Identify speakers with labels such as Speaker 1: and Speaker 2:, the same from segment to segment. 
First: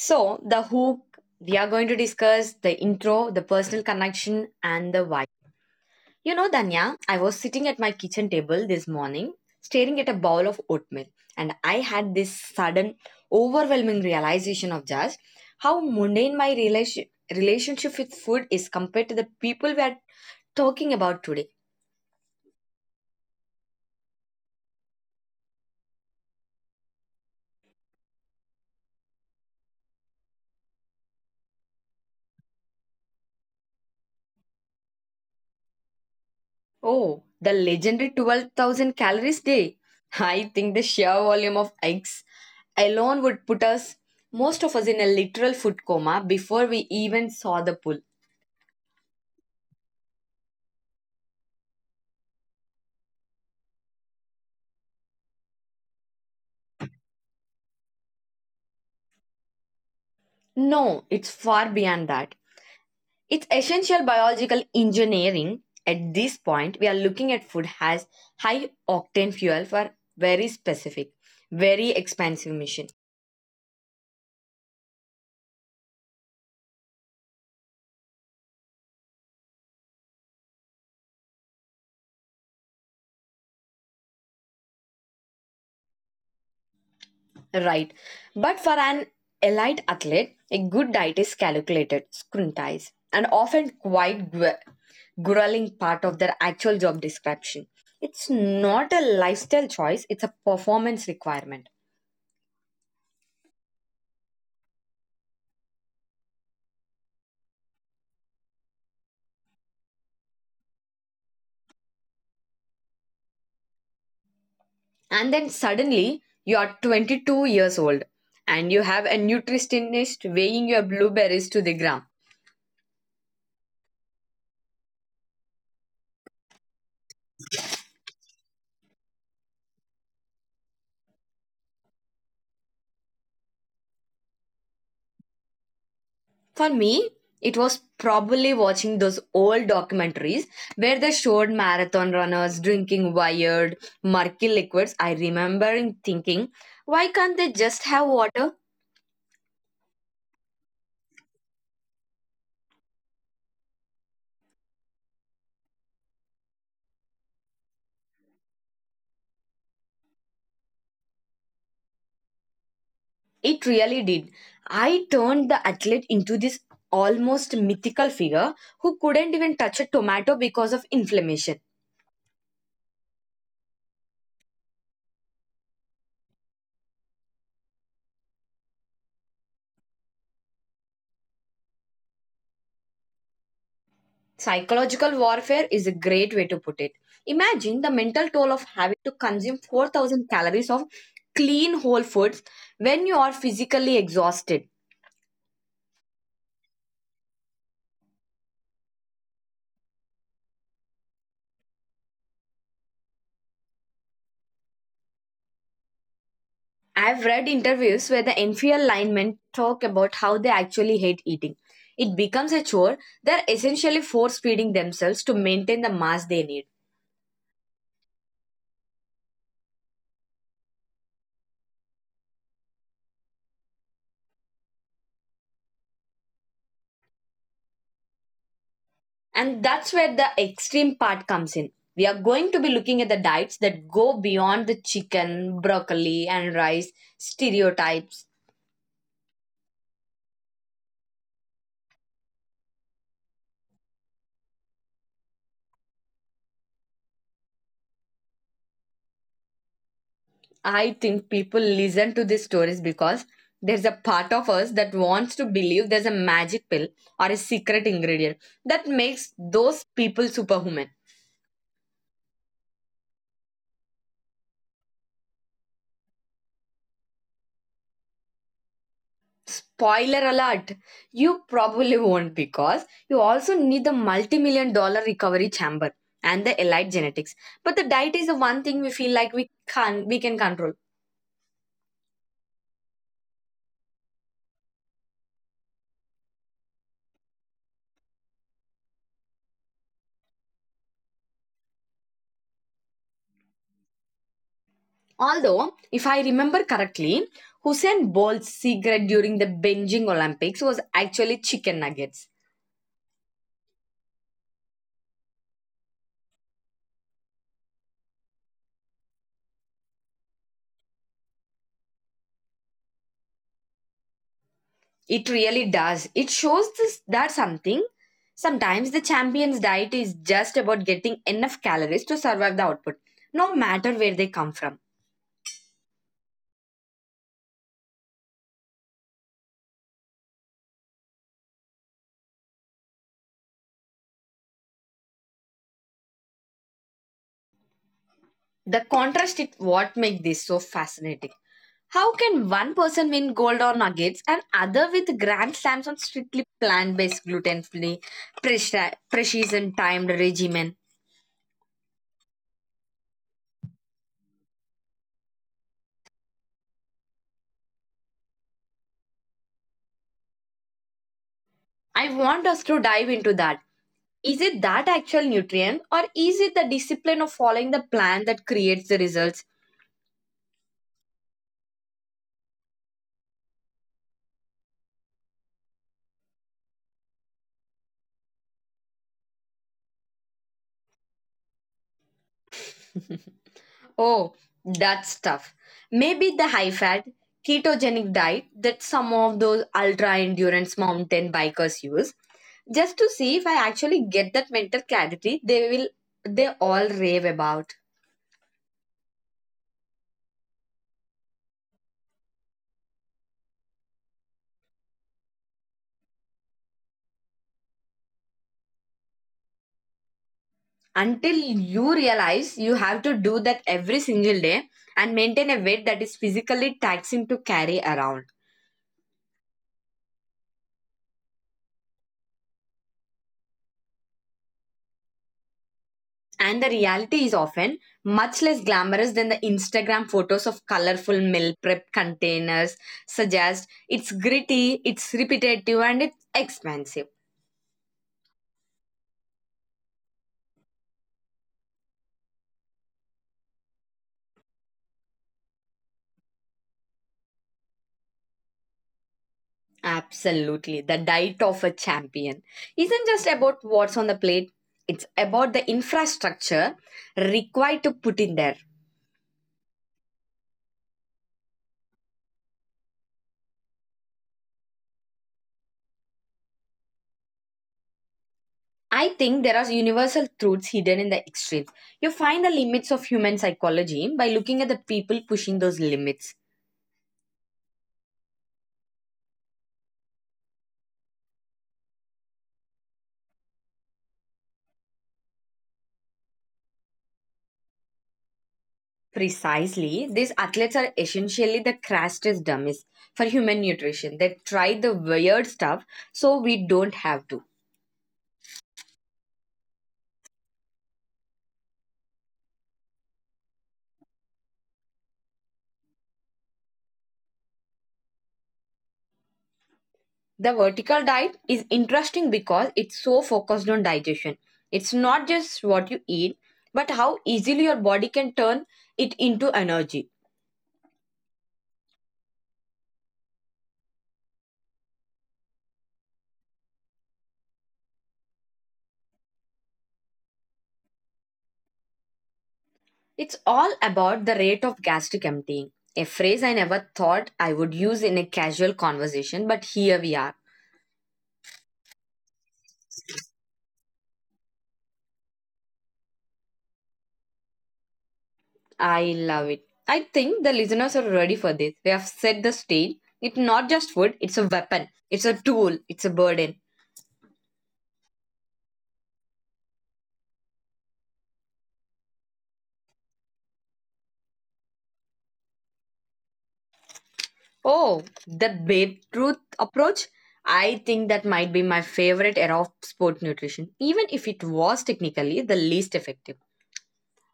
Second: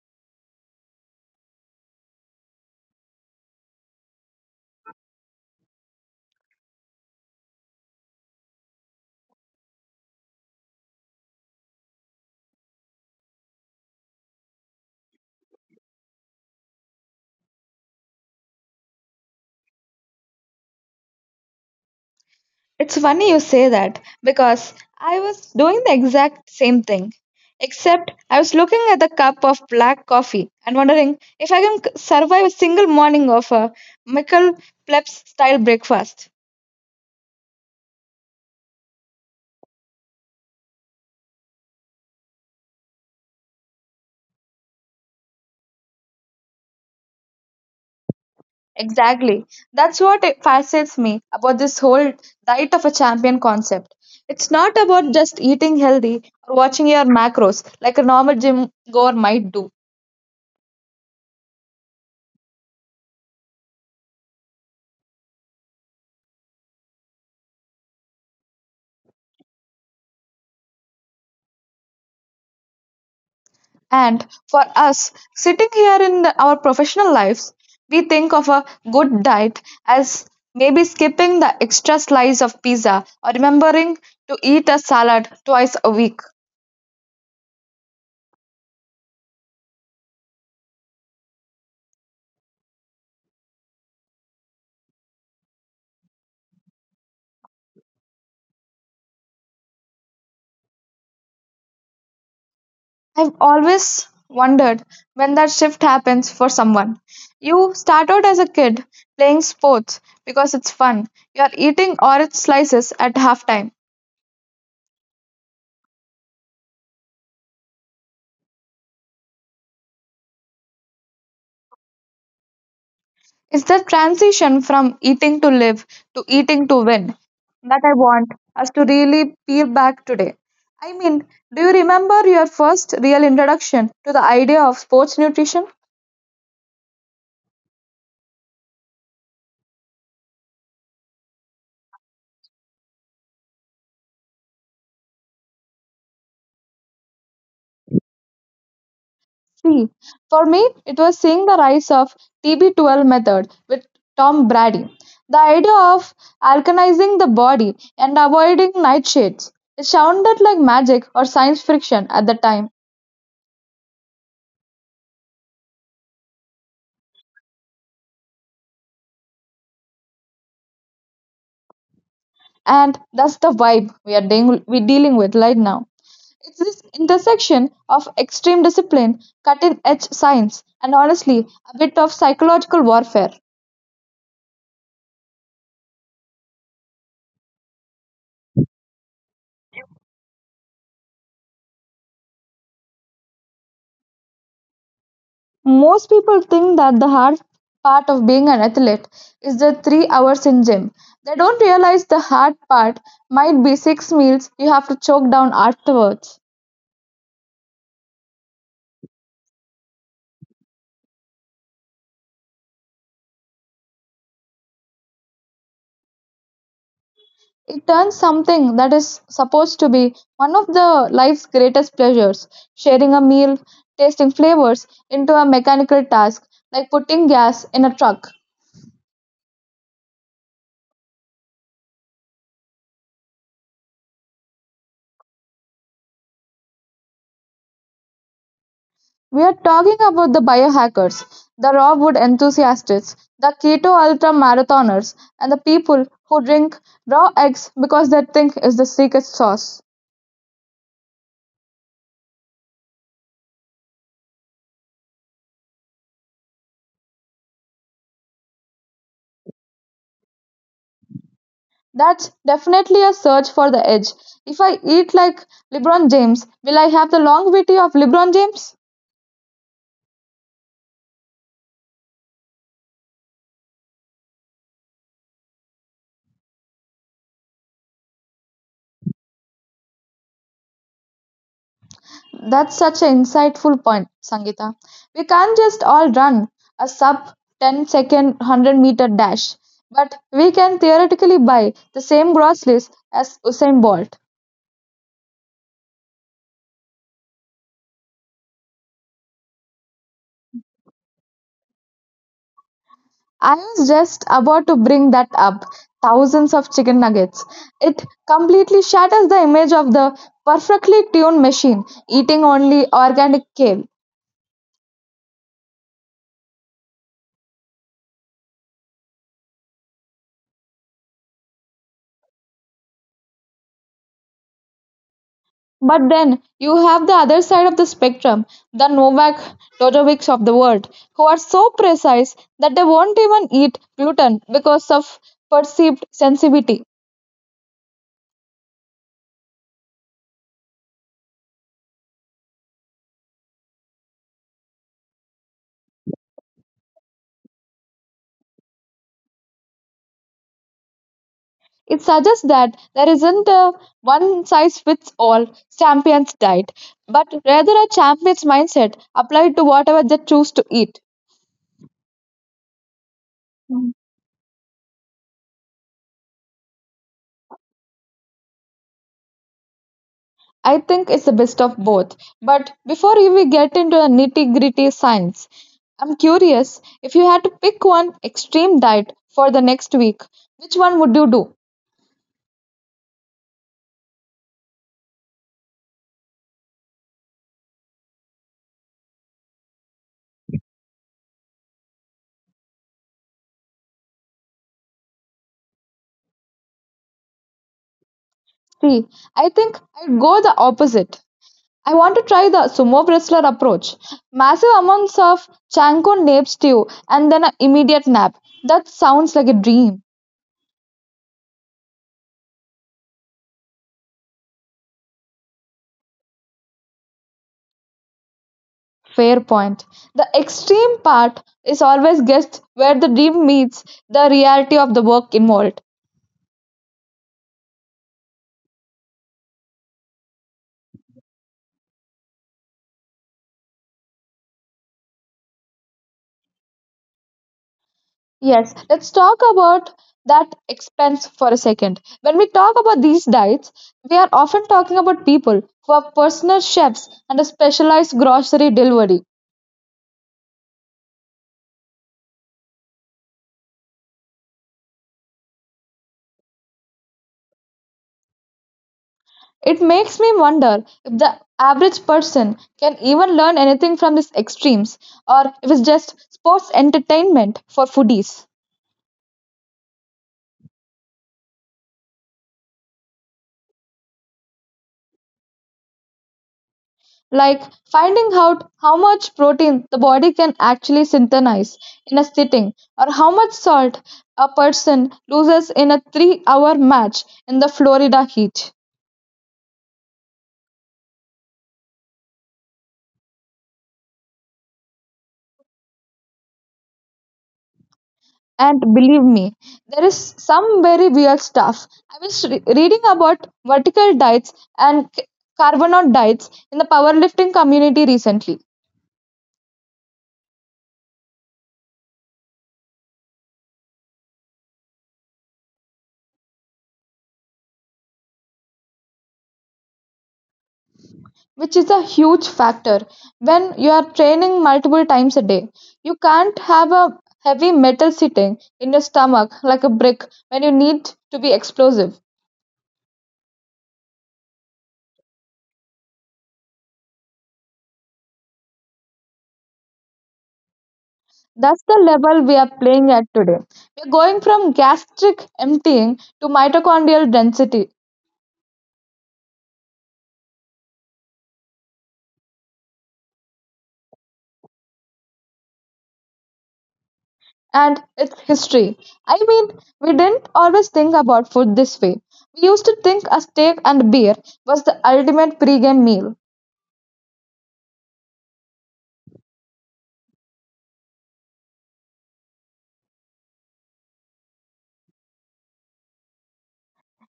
Speaker 1: So, the hook, we are going to discuss the intro, the personal connection, and the why. You know, Danya, I was sitting at my kitchen table this morning, staring at a bowl of oatmeal, and I had this sudden, overwhelming realization of just how mundane my relationship with food is compared to the people we are talking about today.
Speaker 2: It's funny you say that because I was doing the exact same thing. Except I was looking at the cup of black coffee and wondering if I can survive a single morning of a Michael Plebs style breakfast.
Speaker 1: Oh, the legendary 12,000 calories day. I think the sheer volume of eggs alone would put us, most of us, in a literal food coma before we even saw the pull.
Speaker 2: Exactly. That's what it fascinates me about this whole diet of a champion concept. It's not about just eating healthy or watching your macros like a normal gym goer might do.
Speaker 1: No, it's far beyond that. It's essential biological engineering. At this point, we are looking at food as high octane fuel for very specific, very expensive mission.
Speaker 2: And for us, sitting here in our professional lives, we think of a good diet as maybe skipping the extra slice of pizza or remembering to eat a salad twice a week.
Speaker 1: Right. But for an elite athlete, a good diet is calculated, scrutinized, and often quite grueling part of their actual job description. It's not a lifestyle choice, it's a performance requirement.
Speaker 2: I've always wondered when that shift happens for someone. You start out as a kid playing sports because it's fun. You're eating orange slices at halftime.
Speaker 1: And then suddenly you are 22 years old and you have a nutritionist weighing your blueberries to the gram.
Speaker 2: It's the transition from eating to live to eating to win that I want us to really peel back today. I mean, do you remember your first real introduction to the idea of sports nutrition?
Speaker 1: For me, it was probably watching those old documentaries where they showed marathon runners drinking wired, murky liquids. I remember in thinking, why can't they just have water?
Speaker 2: See, for me, it was seeing the rise of TB12 method with Tom Brady. The idea of alkalizing the body and avoiding nightshades. It sounded like magic or science fiction at the time,
Speaker 1: It really did. I turned the athlete into this almost mythical figure who couldn't even touch a tomato because of inflammation.
Speaker 2: and that's the vibe we are dealing with right now. It's this intersection of extreme discipline, cutting edge science, and honestly, a bit of psychological warfare.
Speaker 1: Psychological warfare is a great way to put it. Imagine the mental toll of having to consume 4,000 calories of clean whole foods when you are physically exhausted.
Speaker 2: Most people think that the hard part of being an athlete is the 3 hours in gym. They don't realize the hard part might be six meals you have to choke down afterwards.
Speaker 1: I've read interviews where the NFL linemen talk about how they actually hate eating. It becomes a chore. They're essentially force feeding themselves to maintain the mass they need.
Speaker 2: It turns something that is supposed to be one of the life's greatest pleasures, sharing a meal, tasting flavors, into a mechanical task like putting gas in a truck.
Speaker 1: And that's where the extreme part comes in. We are going to be looking at the diets that go beyond the chicken, broccoli, and rice stereotypes.
Speaker 2: We're talking about the biohackers, the raw food enthusiasts, the keto ultra marathoners, and the people who drink raw eggs because they think it's the secret sauce.
Speaker 1: I think people listen to these stories because there's a part of us that wants to believe there's a magic pill or a secret ingredient that makes those people superhuman.
Speaker 2: That's definitely a search for the edge. If I eat like LeBron James, will I have the longevity of LeBron James?
Speaker 1: Spoiler alert, you probably won't because you also need the multi million-dollar recovery chamber and the elite genetics. But the diet is the one thing we feel like we can control.
Speaker 2: That's such an insightful point, Sangeeta. We can't just all run a sub 10 second 100-meter dash, but we can theoretically buy the same groceries as Usain Bolt.
Speaker 1: Although, if I remember correctly, Hussein Bolt's secret during the binging Olympics was actually chicken nuggets.
Speaker 2: I was just about to bring that up. Thousands of chicken nuggets. It completely shatters the image of the perfectly tuned machine eating only organic kale.
Speaker 1: It really does. It shows this, that something. Sometimes the champion's diet is just about getting enough calories to survive the output, no matter where they come from.
Speaker 2: But then you have the other side of the spectrum, the Novak Djokovic of the world, who are so precise that they won't even eat gluten because of perceived sensitivity.
Speaker 1: The contrast is what makes this so fascinating. How can one person win gold or nuggets and other with grand slams on strictly plant-based, gluten-free, precision timed regimen?
Speaker 2: It suggests that there isn't a one size fits all champion's diet, but rather a champion's mindset applied to whatever they choose to eat.
Speaker 1: I want us to dive into that.
Speaker 2: Mm.
Speaker 1: Is it that actual nutrient or is it the discipline of following the plan that creates the results?
Speaker 2: I think it's the best of both. But before we get into the nitty gritty science, I'm curious if you had to pick one extreme diet for the next week, which one would you do?
Speaker 1: Oh, that's tough. Maybe the high fat ketogenic diet that some of those ultra endurance mountain bikers use just to see if I actually get that mental clarity they all rave about.
Speaker 2: See, I think I'd go the opposite. I want to try the sumo wrestler approach. Massive amounts of Chanko nape stew and then an immediate nap. That sounds like a dream.
Speaker 1: Until you realize you have to do that every single day and maintain a weight that is physically taxing to carry around.
Speaker 2: Fair point. The extreme part is always guessed where the dream meets the reality of the work involved.
Speaker 1: And the reality is often much less glamorous than the Instagram photos of colorful meal prep containers suggest. It's gritty, it's repetitive, and it's expensive.
Speaker 2: Yes, let's talk about that expense for a second. When we talk about these diets, we are often talking about people who are personal chefs and a specialized grocery delivery.
Speaker 1: Absolutely. The diet of a champion isn't just about what's on the plate, it's about the infrastructure required to put in there.
Speaker 2: It makes me wonder if the average person can even learn anything from these extremes, or if it's just sports entertainment for foodies.
Speaker 1: I think there are universal truths hidden in the extremes. You find the limits of human psychology by looking at the people pushing those limits.
Speaker 2: Like finding out how much protein the body can actually synthesize in a sitting, or how much salt a person loses in a 3 hour match in the Florida heat.
Speaker 1: Precisely, these athletes are essentially the crashest dummies for human nutrition. They try the weird stuff so we don't have to.
Speaker 2: And believe me, there is some very weird stuff. I was reading about vertical diets and carbonaut diets in the powerlifting community recently,
Speaker 1: The vertical diet is interesting because it's so focused on digestion. It's not just what you eat, but how easily your body can turn it into energy.
Speaker 2: which is a huge factor when you are training multiple times a day. You can't have a heavy metal sitting in your stomach like a brick when you need to be explosive.
Speaker 1: It's all about the rate of gastric emptying, a phrase I never thought I would use in a casual conversation, but here we are.
Speaker 2: That's the level we are playing at today. We're going from gastric emptying to mitochondrial density
Speaker 1: I love it. I think the listeners are ready for this. We have set the stage. It's not just food, it's a weapon, it's a tool, it's a burden.
Speaker 2: and its history. I mean, we didn't always think about food this way. We used to think a steak and beer was the ultimate pregame meal.
Speaker 1: Oh, the Babe Ruth approach? I think that might be my favorite era of sport nutrition, even if it was technically the least effective.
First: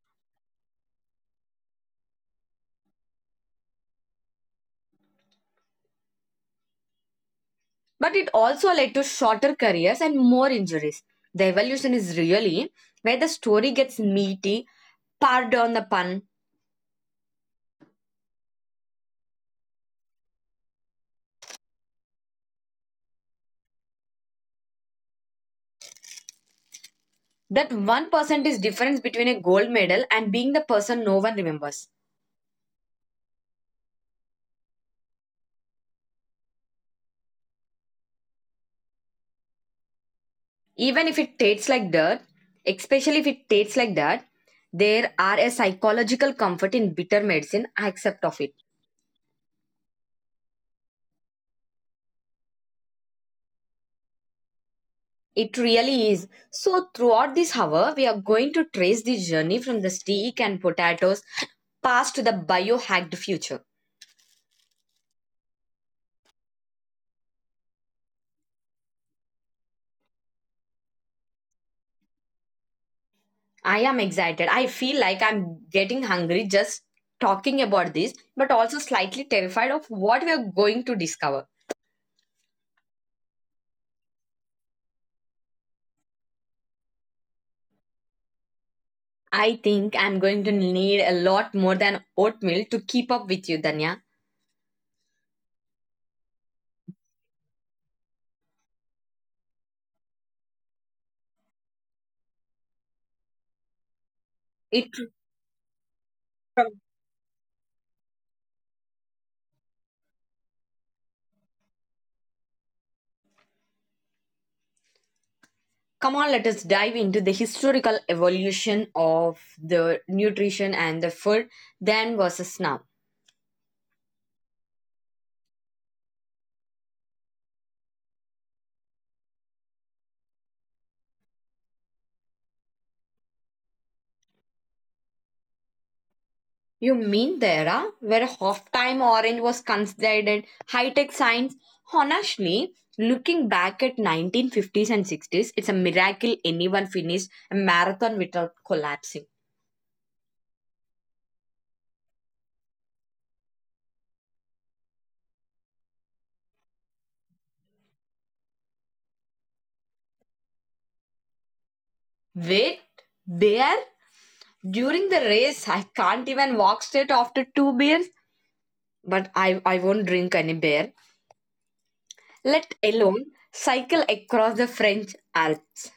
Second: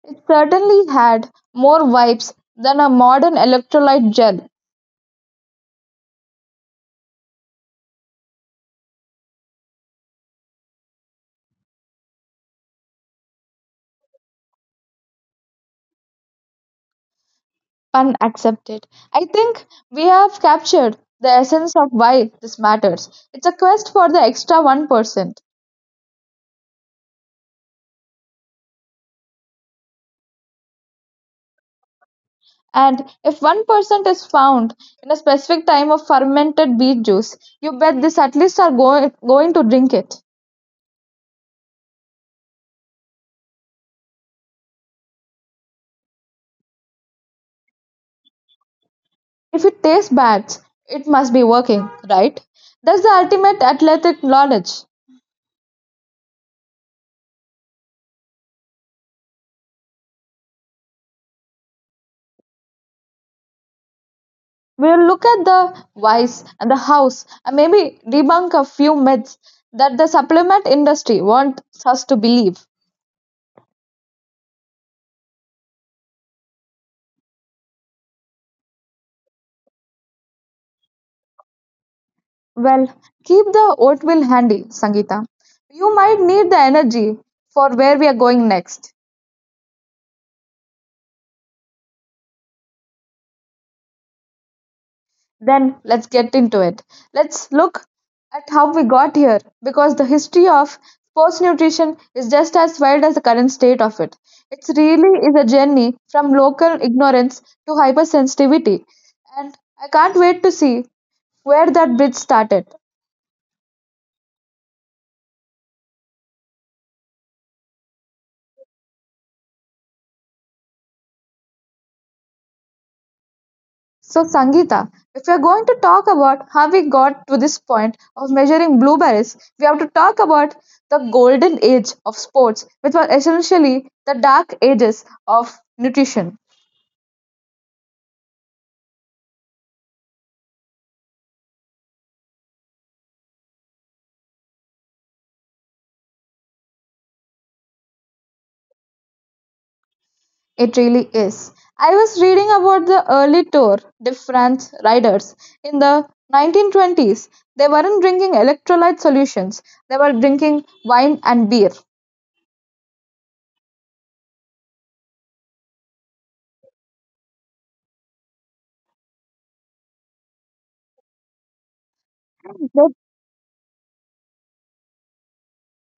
Speaker 2: It certainly had more vibes than a modern electrolyte gel.
Speaker 1: But it also led to shorter careers and more injuries. The evolution is really where the story gets meaty, pardon the pun.
Speaker 2: Pun accepted. I think we have captured the essence of why this matters. It's a quest for the extra 1%.
Speaker 1: That 1% is difference between a gold medal and being the person no one remembers.
Speaker 2: And if 1% is found in a specific time of fermented beet juice, you bet these athletes are going to drink it.
Speaker 1: Even if it tastes like dirt, especially if it tastes like that, there are a psychological comfort in bitter medicine I accept of it.
Speaker 2: If it tastes bad, it must be working, right? That's the ultimate athletic knowledge.
Speaker 1: It really is. So throughout this hour we are going to trace this journey from the steak and potatoes past to the biohacked future.
Speaker 2: We'll look at the whys and the hows and maybe debunk a few myths that the supplement industry wants us to believe.
Speaker 1: I am excited. I feel like I'm getting hungry just talking about this, but also slightly terrified of what we are going to discover.
Speaker 2: Well, keep the oatmeal handy, Sangeeta. You might need the energy for where we are going next.
Speaker 1: I think I'm going to need a lot more than oatmeal to keep up with you, Danya.
Speaker 2: Then let's get into it. Let's look at how we got here because the history of sports nutrition is just as wild as the current state of it. It
Speaker 1: It
Speaker 2: really is a journey from local ignorance to hypersensitivity, and I can't wait to see where that bridge started.
Speaker 1: Come on, let us dive into the historical evolution of the nutrition and the food then versus now.
Speaker 2: So, Sangeeta, if we are going to talk about how we got to this point of measuring blueberries, we have to talk about the golden age of sports, which were essentially the dark ages of nutrition.
Speaker 1: You mean the era where half-time orange was considered high-tech science? Honestly, looking back at 1950s and 60s, it's a miracle anyone finished a marathon without collapsing.
Speaker 2: It really is. I was reading about the early Tour de France riders in the 1920s. They weren't drinking electrolyte solutions, they were drinking wine and beer.
Speaker 1: Wait, there? During the race, I can't even walk straight after two beers, but I won't drink any beer, let
Speaker 2: Their,
Speaker 1: alone cycle across the French Alps.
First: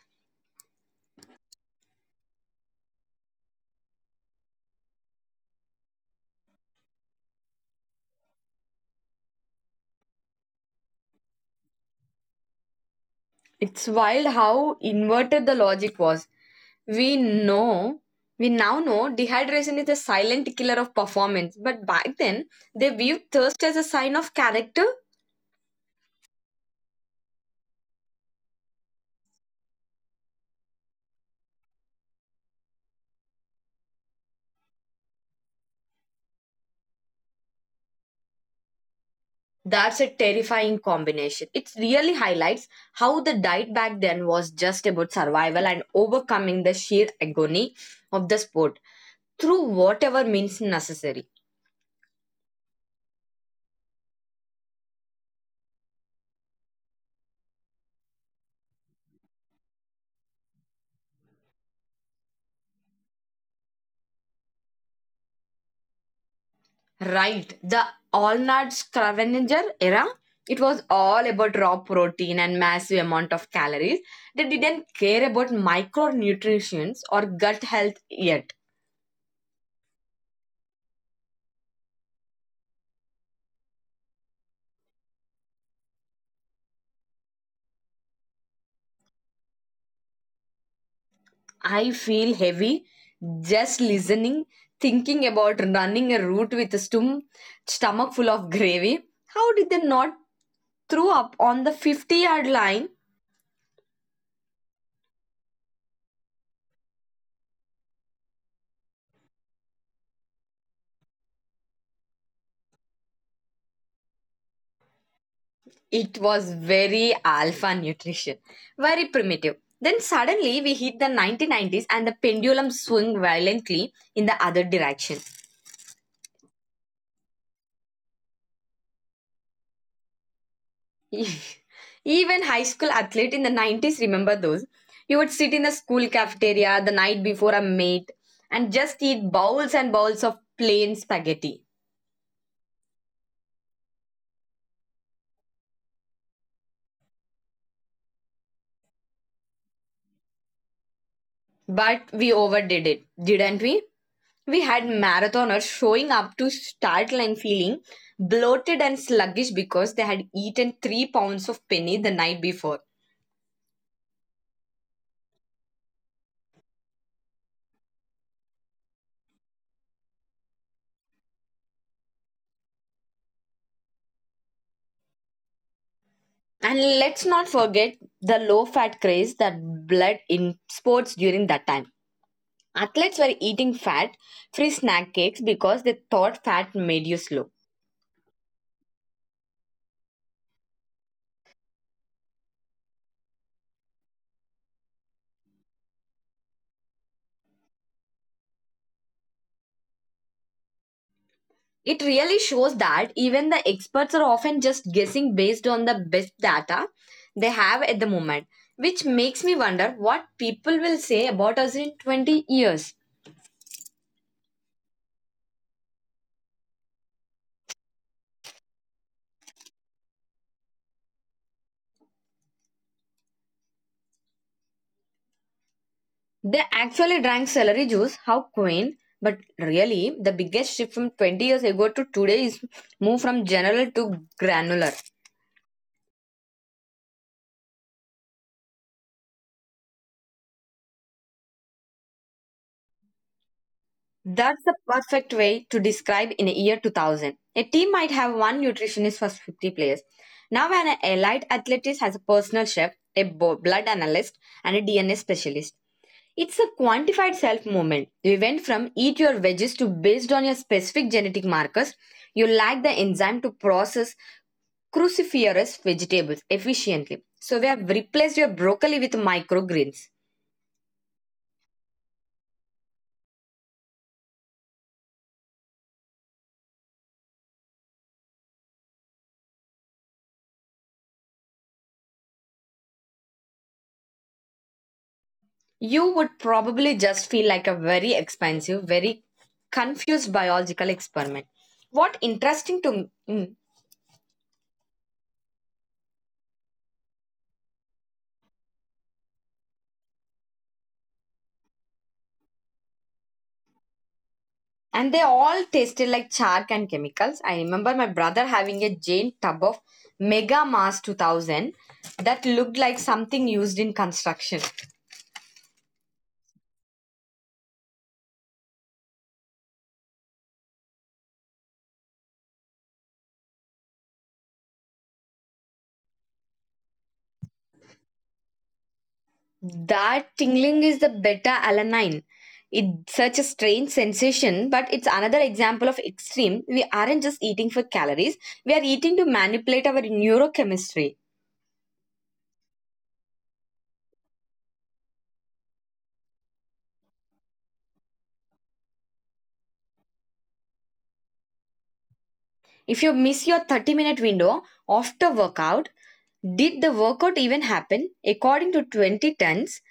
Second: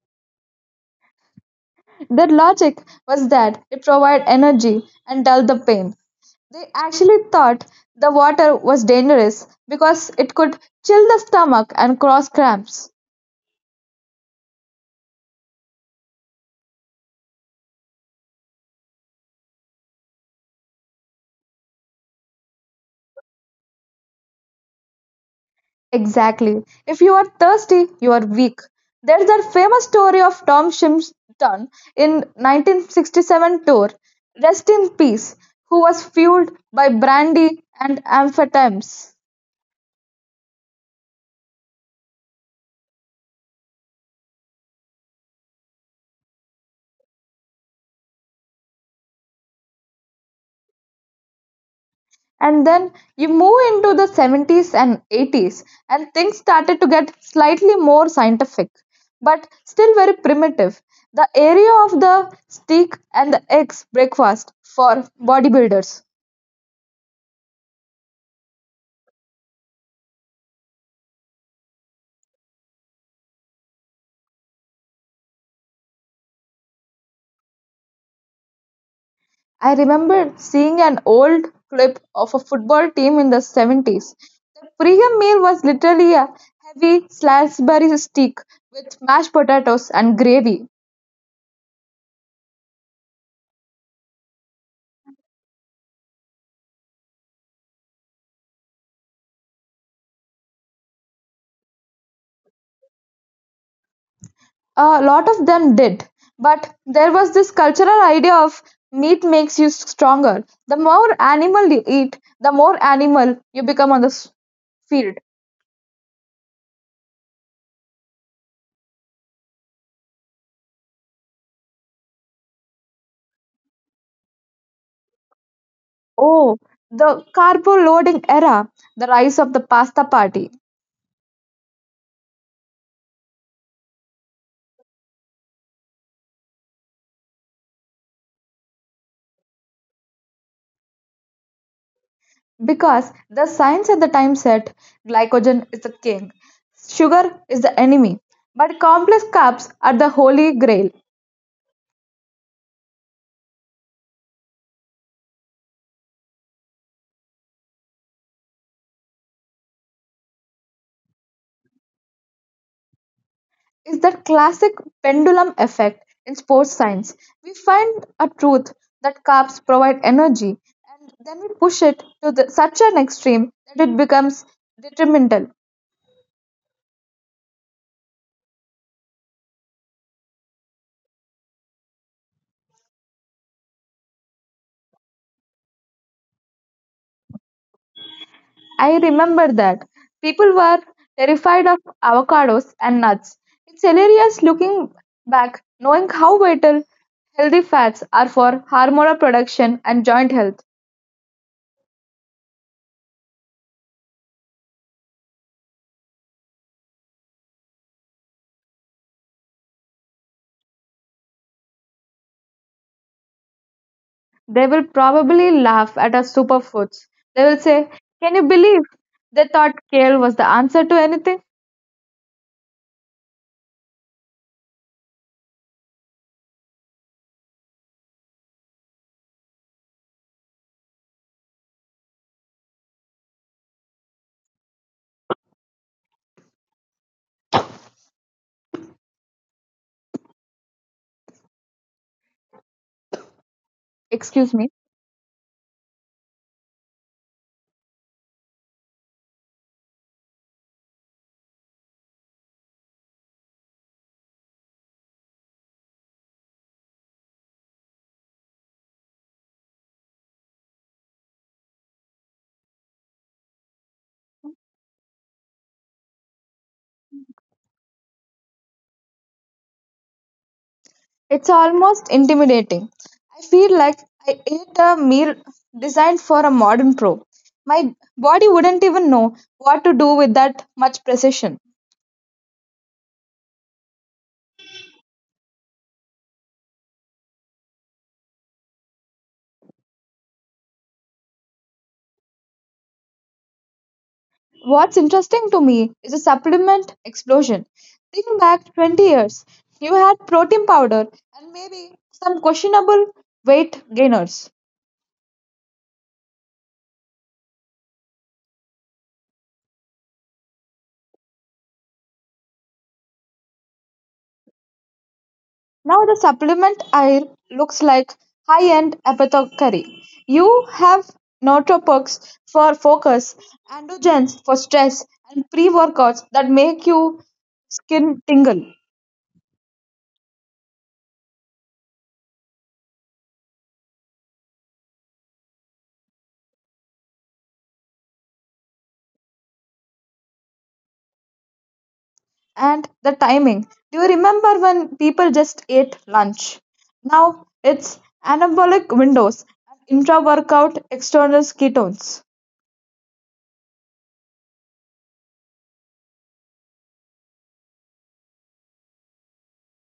Speaker 2: their logic was that it provided energy and dulled the pain. They actually thought the water was dangerous because it could chill the stomach and cause cramps.
Speaker 1: It's wild how inverted the logic was. We know, we now know dehydration is the silent killer of performance, but back then they viewed thirst as a sign of character.
Speaker 2: Exactly. If you are thirsty, you are weak. There's that famous story of Tom Shimpton in 1967 tour, rest in peace, who was fueled by brandy and amphetamines.
Speaker 1: That's a terrifying combination. It really highlights how the diet back then was just about survival and overcoming the sheer agony of the sport through whatever means necessary.
Speaker 2: And then you move into the 70s and 80s, and things started to get slightly more scientific, but still very primitive. The area of the steak and the eggs breakfast for bodybuilders.
Speaker 1: Right. The all-nut scavenger era, it was all about raw protein and massive amount of calories. They didn't care about micronutrients or gut health yet.
Speaker 2: I remember seeing an old clip of a football team in the 70s. The pre-game meal was literally a heavy Salisbury steak with mashed potatoes and gravy.
Speaker 1: I feel heavy just listening, thinking about running a route with a stomach full of gravy. How did they not throw up on the 50-yard line?
Speaker 2: A lot of them did. But there was this cultural idea of meat makes you stronger. The more animal you eat, the more animal you become on the field.
Speaker 1: It was very alpha nutrition, very primitive. Then suddenly we hit the 1990s and the pendulum swung violently in the other direction.
Speaker 2: Oh, the carbo loading era, the rise of the pasta party.
Speaker 1: Even high school athlete in the 90s remember those. You would sit in the school cafeteria the night before a meet and just eat bowls and bowls of plain spaghetti.
Speaker 2: Because the science at the time said glycogen is the king, sugar is the enemy, but complex carbs are the holy grail.
Speaker 1: But we overdid it, didn't we? We had marathoners showing up to start line feeling bloated and sluggish because they had eaten three pounds of penny the night before.
Speaker 2: Is that classic pendulum effect in sports science. We find a truth that carbs provide energy, and then we push it to such an extreme that it becomes detrimental.
Speaker 1: And let's not forget the low fat craze that bled in sports during that time. Athletes were eating fat free snack cakes because they thought fat made you slow.
Speaker 2: I remember that people were terrified of avocados and nuts. It's hilarious looking back, knowing how vital healthy fats are for hormonal production and joint health.
Speaker 1: It really shows that even the experts are often just guessing based on the best data they have at the moment, which makes me wonder what people will say about us in 20 years.
Speaker 2: They will probably laugh at our superfoods. They will say, "Can you believe they thought kale was the answer to anything?"
Speaker 1: They actually drank celery juice, how quaint. But really, the biggest shift from 20 years ago to today is move from general to granular.
Speaker 2: Excuse
Speaker 1: That's
Speaker 2: me.
Speaker 1: the perfect way to describe in a year 2000. A team might have one nutritionist for 50 players. Now, when an elite athlete has a personal chef, a blood analyst, and a DNA specialist, it's a quantified self movement. We went from eat your veggies to based on your specific genetic markers, you lack the enzyme to process cruciferous vegetables efficiently. So, we have replaced your broccoli with microgreens.
Speaker 2: It's almost intimidating. I feel like I ate a meal designed for a modern pro. My body wouldn't even know what to do with that much precision.
Speaker 1: You would probably just feel like a very expensive, very confused biological experiment. What interesting to me. Mm.
Speaker 2: What's interesting to me is a supplement explosion. Think back 20 years, you had protein powder and maybe some questionable weight gainers.
Speaker 1: And they all tasted like chalk and chemicals. I remember my brother having a giant tub of Mega Mars 2000 that looked like something used in construction.
Speaker 2: Now the supplement aisle looks like high-end apothecary. You have nootropics for focus, androgens for stress, and pre-workouts that make you skin tingle.
Speaker 1: That tingling is the beta alanine. It's such a strange sensation, but it's another example of extreme. We aren't just eating for calories, we are eating to manipulate our neurochemistry.
Speaker 2: And the timing. Do you remember when people just ate lunch? Now it's anabolic windows, intra-workout external ketones.
Speaker 1: If you miss your 30-minute window after workout, did the workout even happen? According to 2010's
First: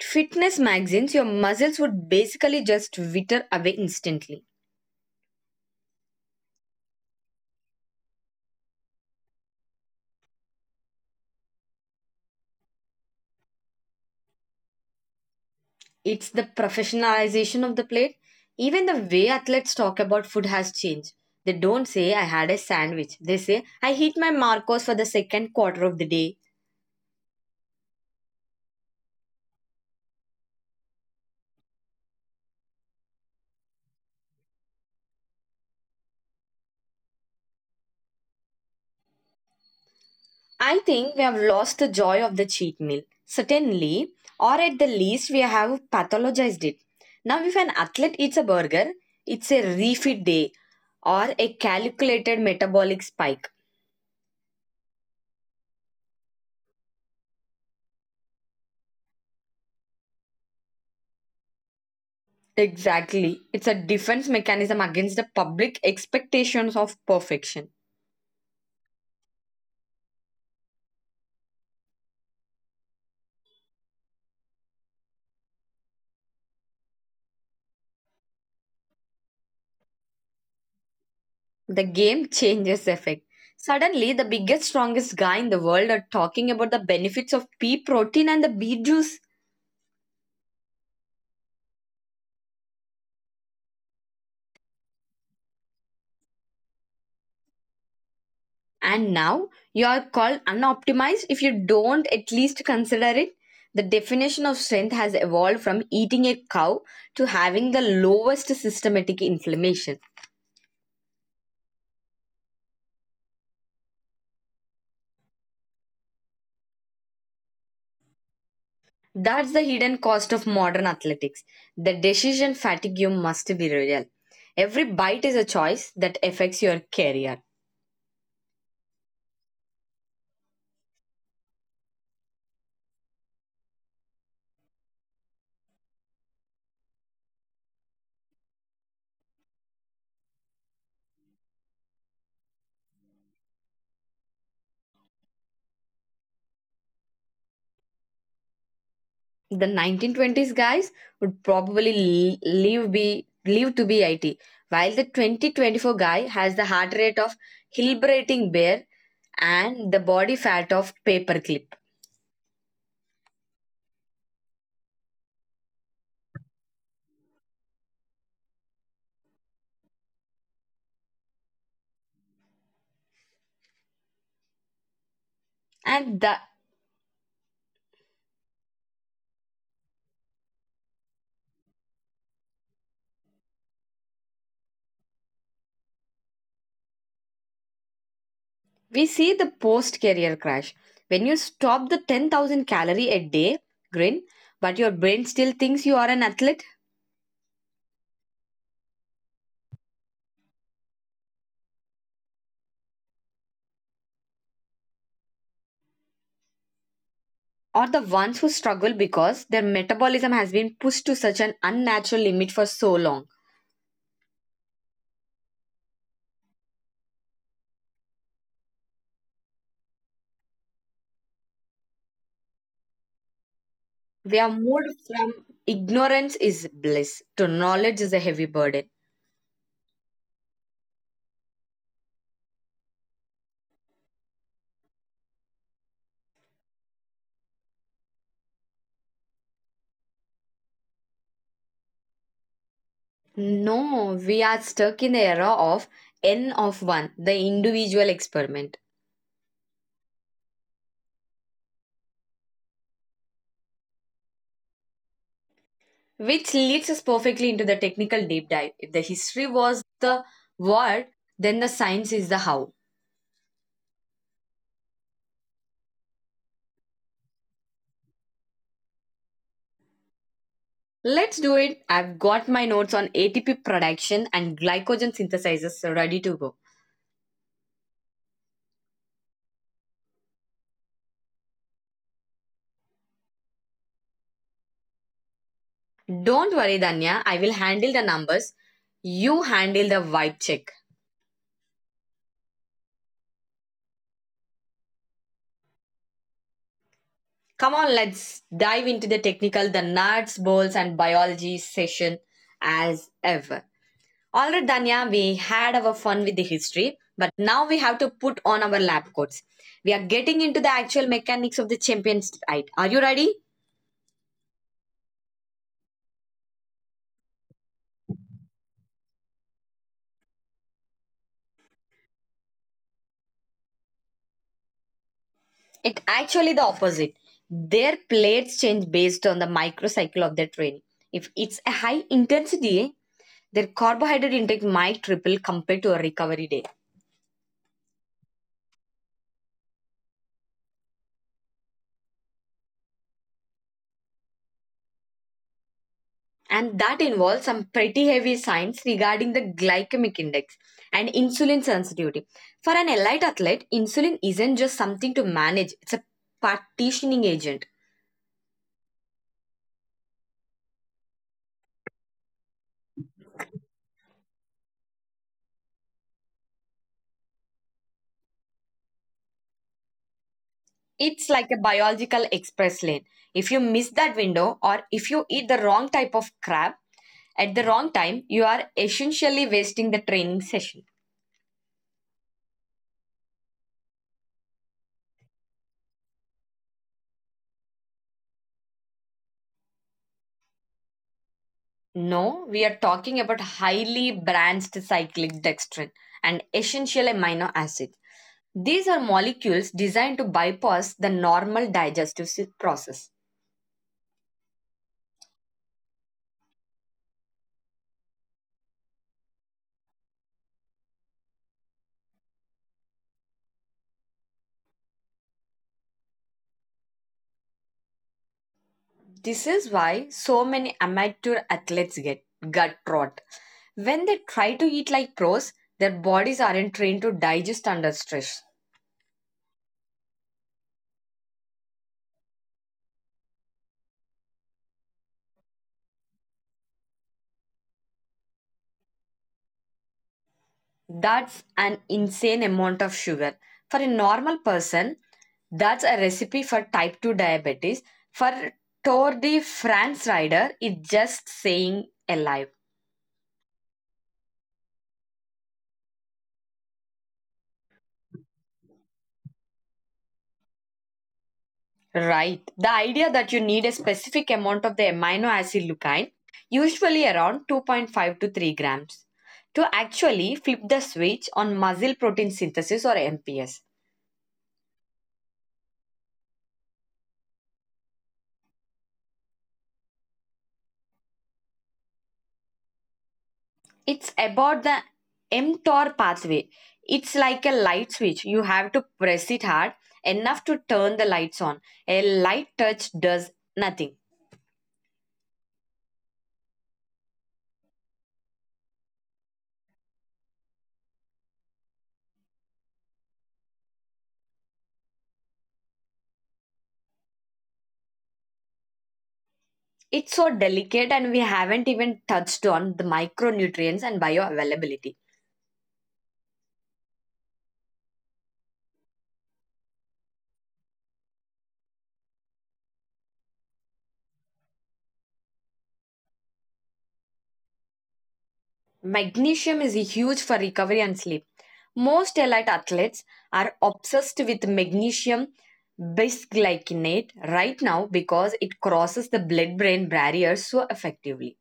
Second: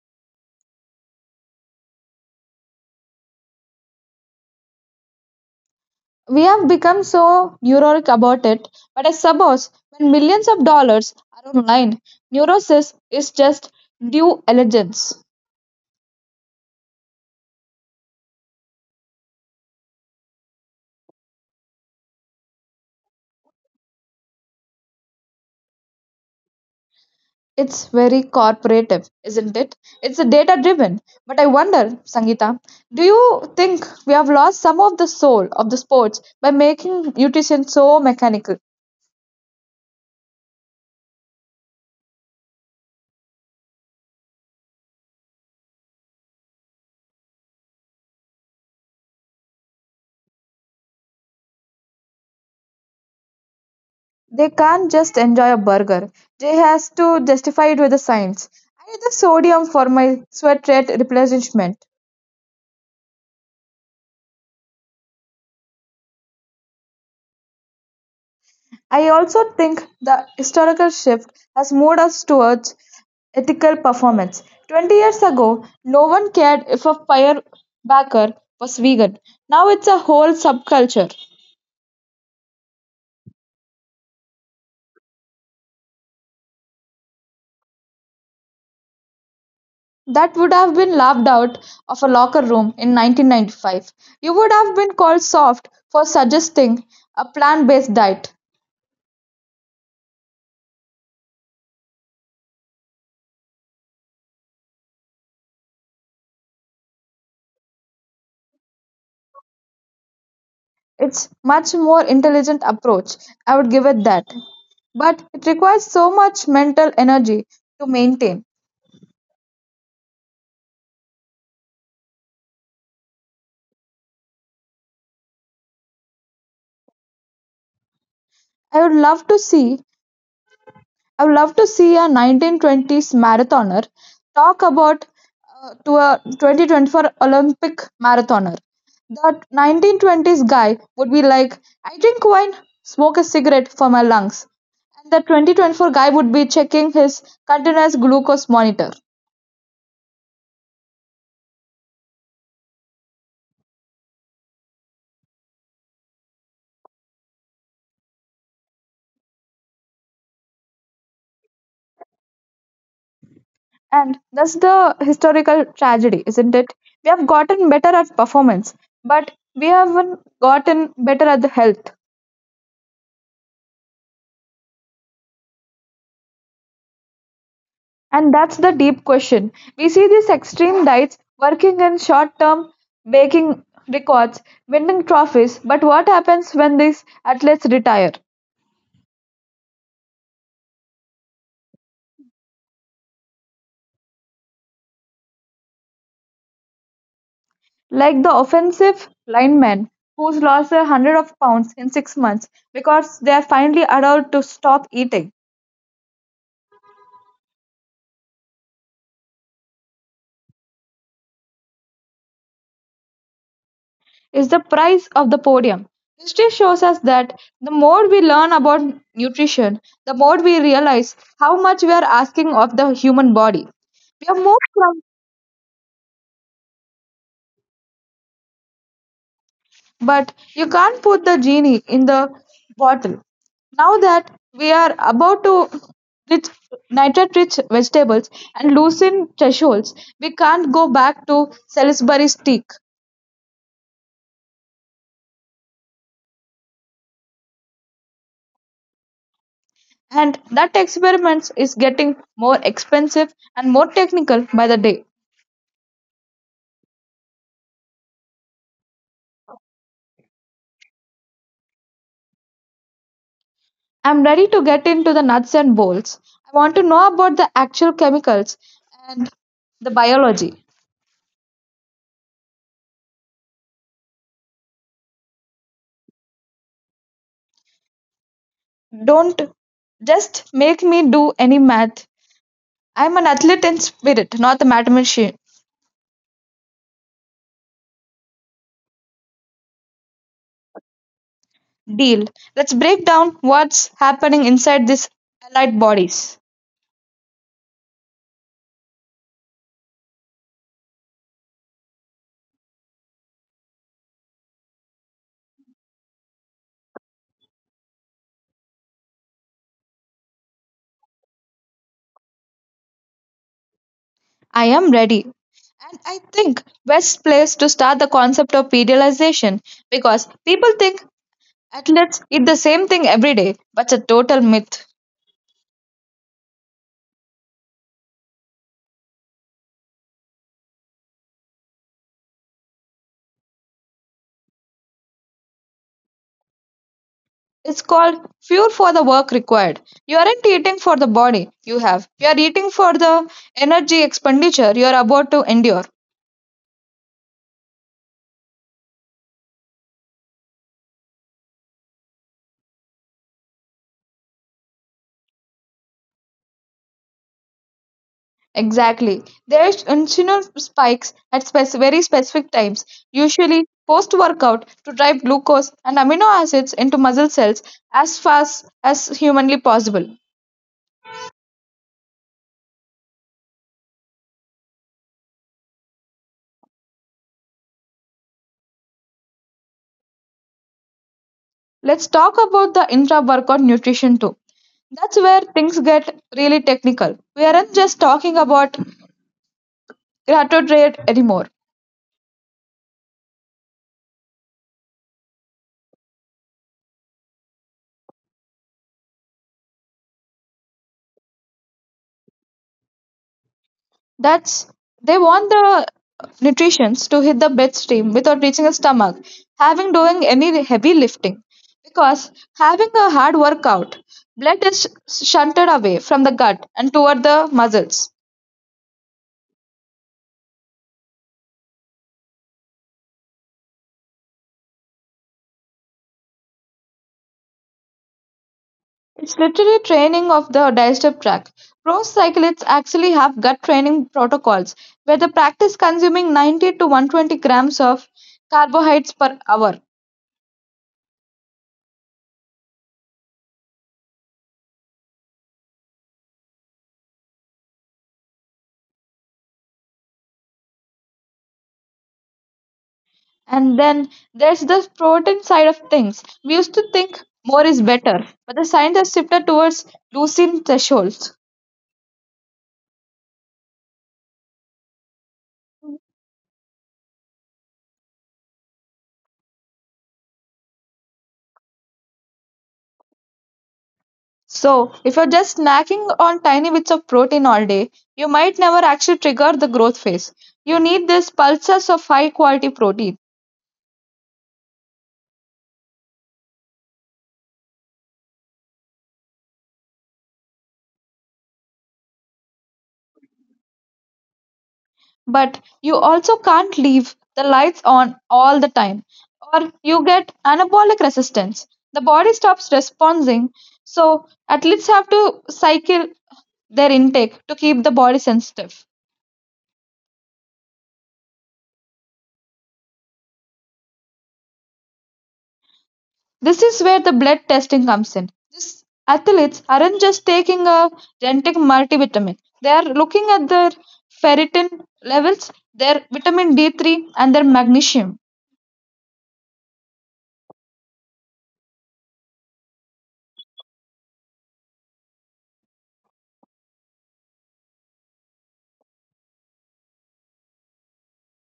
Speaker 1: fitness magazines, your muscles would basically just wither away instantly.
Speaker 2: We have become so neurotic about it, but I suppose when millions of dollars are online, neurosis is just due diligence.
Speaker 1: It's the professionalization of the plate. Even the way athletes talk about food has changed. They don't say, I had a sandwich. They say, I hit my Marcos for the second quarter of the day.
Speaker 2: It's very corporative, isn't it? It's data driven. But I wonder, Sangeeta, do you think we have lost some of the soul of the sports by making nutrition so mechanical?
Speaker 1: I think we have lost the joy of the cheat meal, certainly, or at the least, we have pathologized it. Now, if an athlete eats a burger, it's a refit day or a calculated metabolic spike.
Speaker 2: They can't just enjoy a burger. They has to justify it with the science. I need the sodium for my sweat rate replenishment.
Speaker 1: Exactly. It's a defense mechanism against the public expectations of perfection.
Speaker 2: I also think the historical shift has moved us towards ethical performance. 20 years ago, no one cared if a firebacker was vegan. Now it's a whole subculture.
Speaker 1: The game changes effect. Suddenly, the biggest, strongest guy in the world are talking about the benefits of pea protein and the beet juice.
Speaker 2: That would have been laughed out of a locker room in 1995. You would have been called soft for suggesting a plant based diet.
Speaker 1: And now you are called unoptimized if you don't at least consider it. The definition of strength has evolved from eating a cow to having the lowest systematic inflammation.
Speaker 2: It's much more intelligent approach. I would give it that. But it requires so much mental energy to maintain.
Speaker 1: That's the hidden cost of modern athletics. The decision fatigue you must be real. Every bite is a choice that affects your career.
Speaker 2: I would love to see I would love to see a 1920s marathoner talk about to a 2024 Olympic marathoner. That 1920s guy would be like, I drink wine, smoke a cigarette for my lungs. And the 2024 guy would be checking his continuous glucose monitor.
Speaker 1: The 1920s guys would probably live to be IT, while the 2024 guy has the heart rate of hibernating bear and the body fat of paperclip.
Speaker 2: And that's the historical tragedy, isn't it? We have gotten better at performance, but we haven't gotten better at the health.
Speaker 1: And the
Speaker 2: And that's the deep question. We see these extreme diets working in short term, making records, winning trophies, but what happens when these athletes retire?
Speaker 1: We see the post career crash when you stop the 10,000 calorie a day grin, but your brain still thinks you are an athlete.
Speaker 2: Like the offensive lineman who's lost 100 of pounds in 6 months because they are finally allowed to stop eating
Speaker 1: Or the ones who struggle because their metabolism has been pushed to such an unnatural limit for so long.
Speaker 2: is the price of the podium. History shows us that the more we learn about nutrition, the more we realize how much we are asking of the human body. We have
Speaker 1: We are
Speaker 2: moved from
Speaker 1: moved from ignorance is bliss to knowledge is a heavy burden.
Speaker 2: But you can't put the genie in the bottle. Now that we are about to rich nitrate rich vegetables and loosen thresholds, we can't go back to Salisbury steak.
Speaker 1: No, we are stuck in the era of N of 1, the individual experiment,
Speaker 2: And that experiment is getting more expensive and more technical by the day.
Speaker 1: which leads us perfectly into the technical deep dive. If the history was the what, then the science is the how.
Speaker 2: I'm ready to get into the nuts and bolts. I want to know about the actual chemicals and the biology.
Speaker 1: Let's do it. I've got my notes on ATP production and glycogen synthesizers ready to go.
Speaker 2: Don't just make me do any math. I'm an athlete in spirit, not a mathematician.
Speaker 1: Don't worry, Danya, I will handle the numbers. You handle the vibe check.
Speaker 2: Deal. Let's break down what's happening inside these allied bodies.
Speaker 1: Come on, let's dive into the technical, the nuts, bolts, and biology session as ever. All right, Danya, we had our fun with the history, but now we have to put on our lab coats. We are getting into the actual mechanics of the champions fight. Are you ready?
Speaker 2: I am ready. And I think best place to start the concept of periodization because people think athletes eat the same thing every day, but it's a total myth.
Speaker 1: It actually the opposite. Their plates change based on the microcycle of their training. If it's a high intensity, their carbohydrate intake might triple compared to a recovery day.
Speaker 2: It's called fuel for the work required. You aren't eating for the body you have. You are eating for the energy expenditure you are about to endure.
Speaker 1: And that involves some pretty heavy science regarding the glycemic index and insulin sensitivity. For an elite athlete, insulin isn't just something to manage, it's a partitioning agent.
Speaker 2: Exactly. There are insulin spikes at very specific times, usually post workout, to drive glucose and amino acids into muscle cells as fast as humanly possible.
Speaker 1: It's like a biological express lane. If you miss that window or if you eat the wrong type of crab at the wrong time, you are essentially wasting the training session.
Speaker 2: Let's talk about the intra workout nutrition too. That's where things get really technical. We aren't just talking about carbohydrate anymore.
Speaker 1: No, we are talking about highly branched cyclic dextrin, an essential amino acid. These are molecules designed to bypass the normal process.
Speaker 2: That's They want the nutrients to hit the bloodstream without reaching the stomach, having doing any heavy lifting. Because having a hard workout, blood is shunted away from the gut and toward the muscles.
Speaker 1: This is why so many amateur athletes get gut rot. When they try to eat like pros, their bodies aren't trained to digest under stress.
Speaker 2: It's literally training of the digestive tract. Pro cyclists actually have gut training protocols where they practice consuming 90 to 120 grams of carbohydrates per hour.
Speaker 1: That's an insane amount of sugar. For a normal person, that's a recipe for type 2 diabetes. For Tour de France rider, it's just saying alive.
Speaker 2: And then there's the protein side of things. We used to think more is better, but the science has shifted towards leucine thresholds.
Speaker 1: Right. The idea that you need a specific amount of the amino acid leucine, usually around 2.5 to 3 grams, to actually flip the switch on muscle protein synthesis or MPS.
Speaker 2: So, if you're just snacking on tiny bits of protein all day, you might never actually trigger the growth phase. You need these pulses of high quality protein,
Speaker 1: It's about the mTOR pathway. It's like a light switch. You have to press it hard enough to turn the lights on. A light touch does nothing.
Speaker 2: but you also can't leave the lights on all the time, or you get anabolic resistance. The body stops responding, so athletes have to cycle their intake to keep the body sensitive.
Speaker 1: It's so delicate, and we haven't even touched on the micronutrients and bioavailability.
Speaker 2: This is where the blood testing comes in. These athletes aren't just taking a generic multivitamin, they are looking at their ferritin levels, their vitamin D3, and their magnesium
Speaker 1: Magnesium is huge for recovery and sleep. Most elite athletes are obsessed with magnesium bisglycinate right now because it crosses the blood brain barrier so effectively.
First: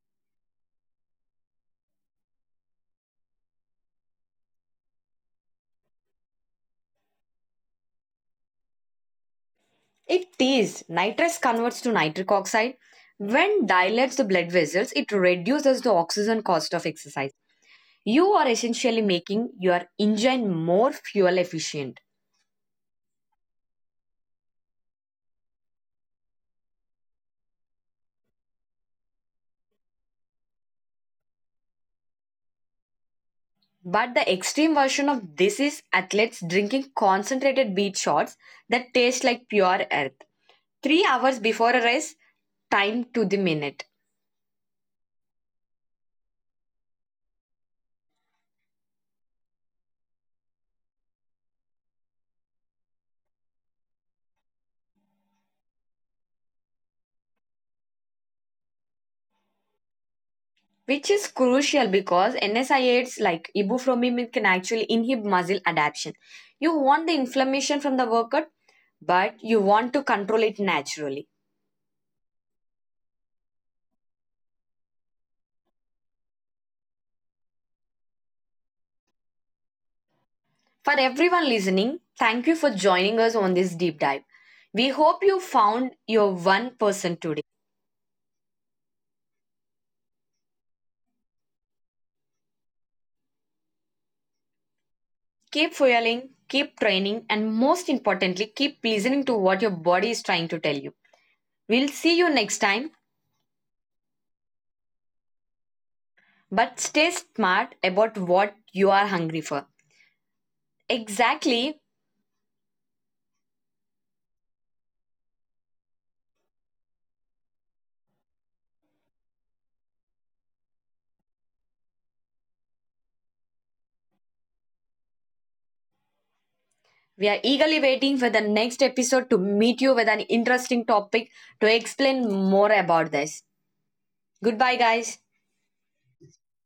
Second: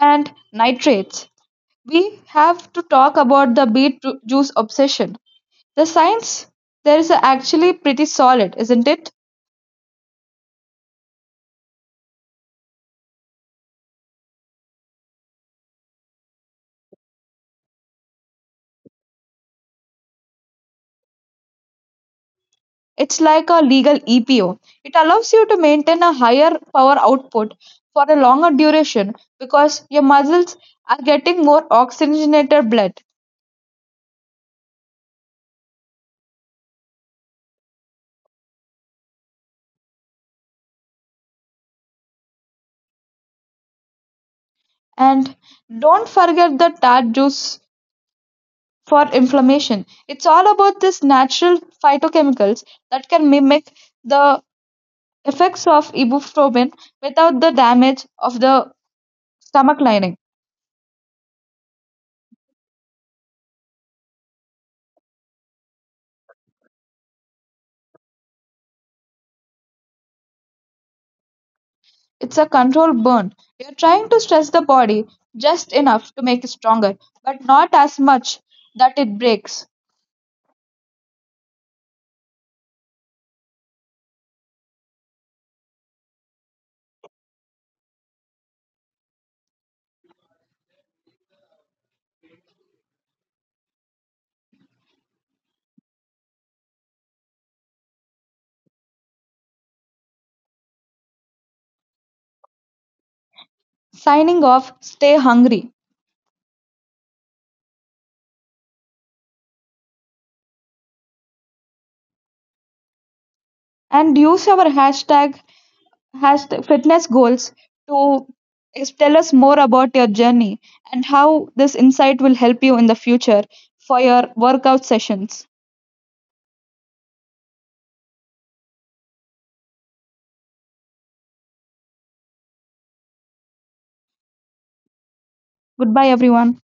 Speaker 2: and nitrates. We have to talk about the beet juice obsession. The science there is actually pretty solid, isn't it?
Speaker 1: It is nitrous converts to nitric oxide. When dilates the blood vessels, it reduces the oxygen cost of exercise. You are essentially making your engine more fuel efficient.
Speaker 2: It's like a legal EPO. It allows you to maintain a higher power output for a longer duration because your muscles are getting more oxygenated blood.
Speaker 1: But the extreme version of this is athletes drinking concentrated beet shots that taste like pure earth. 3 hours before a race, time to the minute,
Speaker 2: And don't forget the tart juice for inflammation. It's all about these natural phytochemicals that can mimic the effects of ibuprofen without the damage of the stomach lining.
Speaker 1: which is crucial because NSAIDs like ibuprofen can actually inhibit muscle adaptation. You want the inflammation from the workout, but you want to control it naturally.
Speaker 2: It's a controlled burn. You're trying to stress the body just enough to make it stronger, but not as much that it breaks.
Speaker 1: For everyone listening, thank you for joining us on this deep dive. We hope you found your one person today. Keep fueling, keep training, and most importantly, keep listening to what your body is trying to tell you. We'll see you next time,
Speaker 2: Signing off, stay hungry
Speaker 1: but stay smart about what you are hungry for. Exactly.
Speaker 2: and use our hashtag, #FitnessGoals to tell us more about your journey and how this insight will help you in the future for your workout sessions.
Speaker 1: We are eagerly waiting for the next episode to meet you with an interesting topic to explain more about this. Goodbye, guys.
Speaker 2: Goodbye, everyone.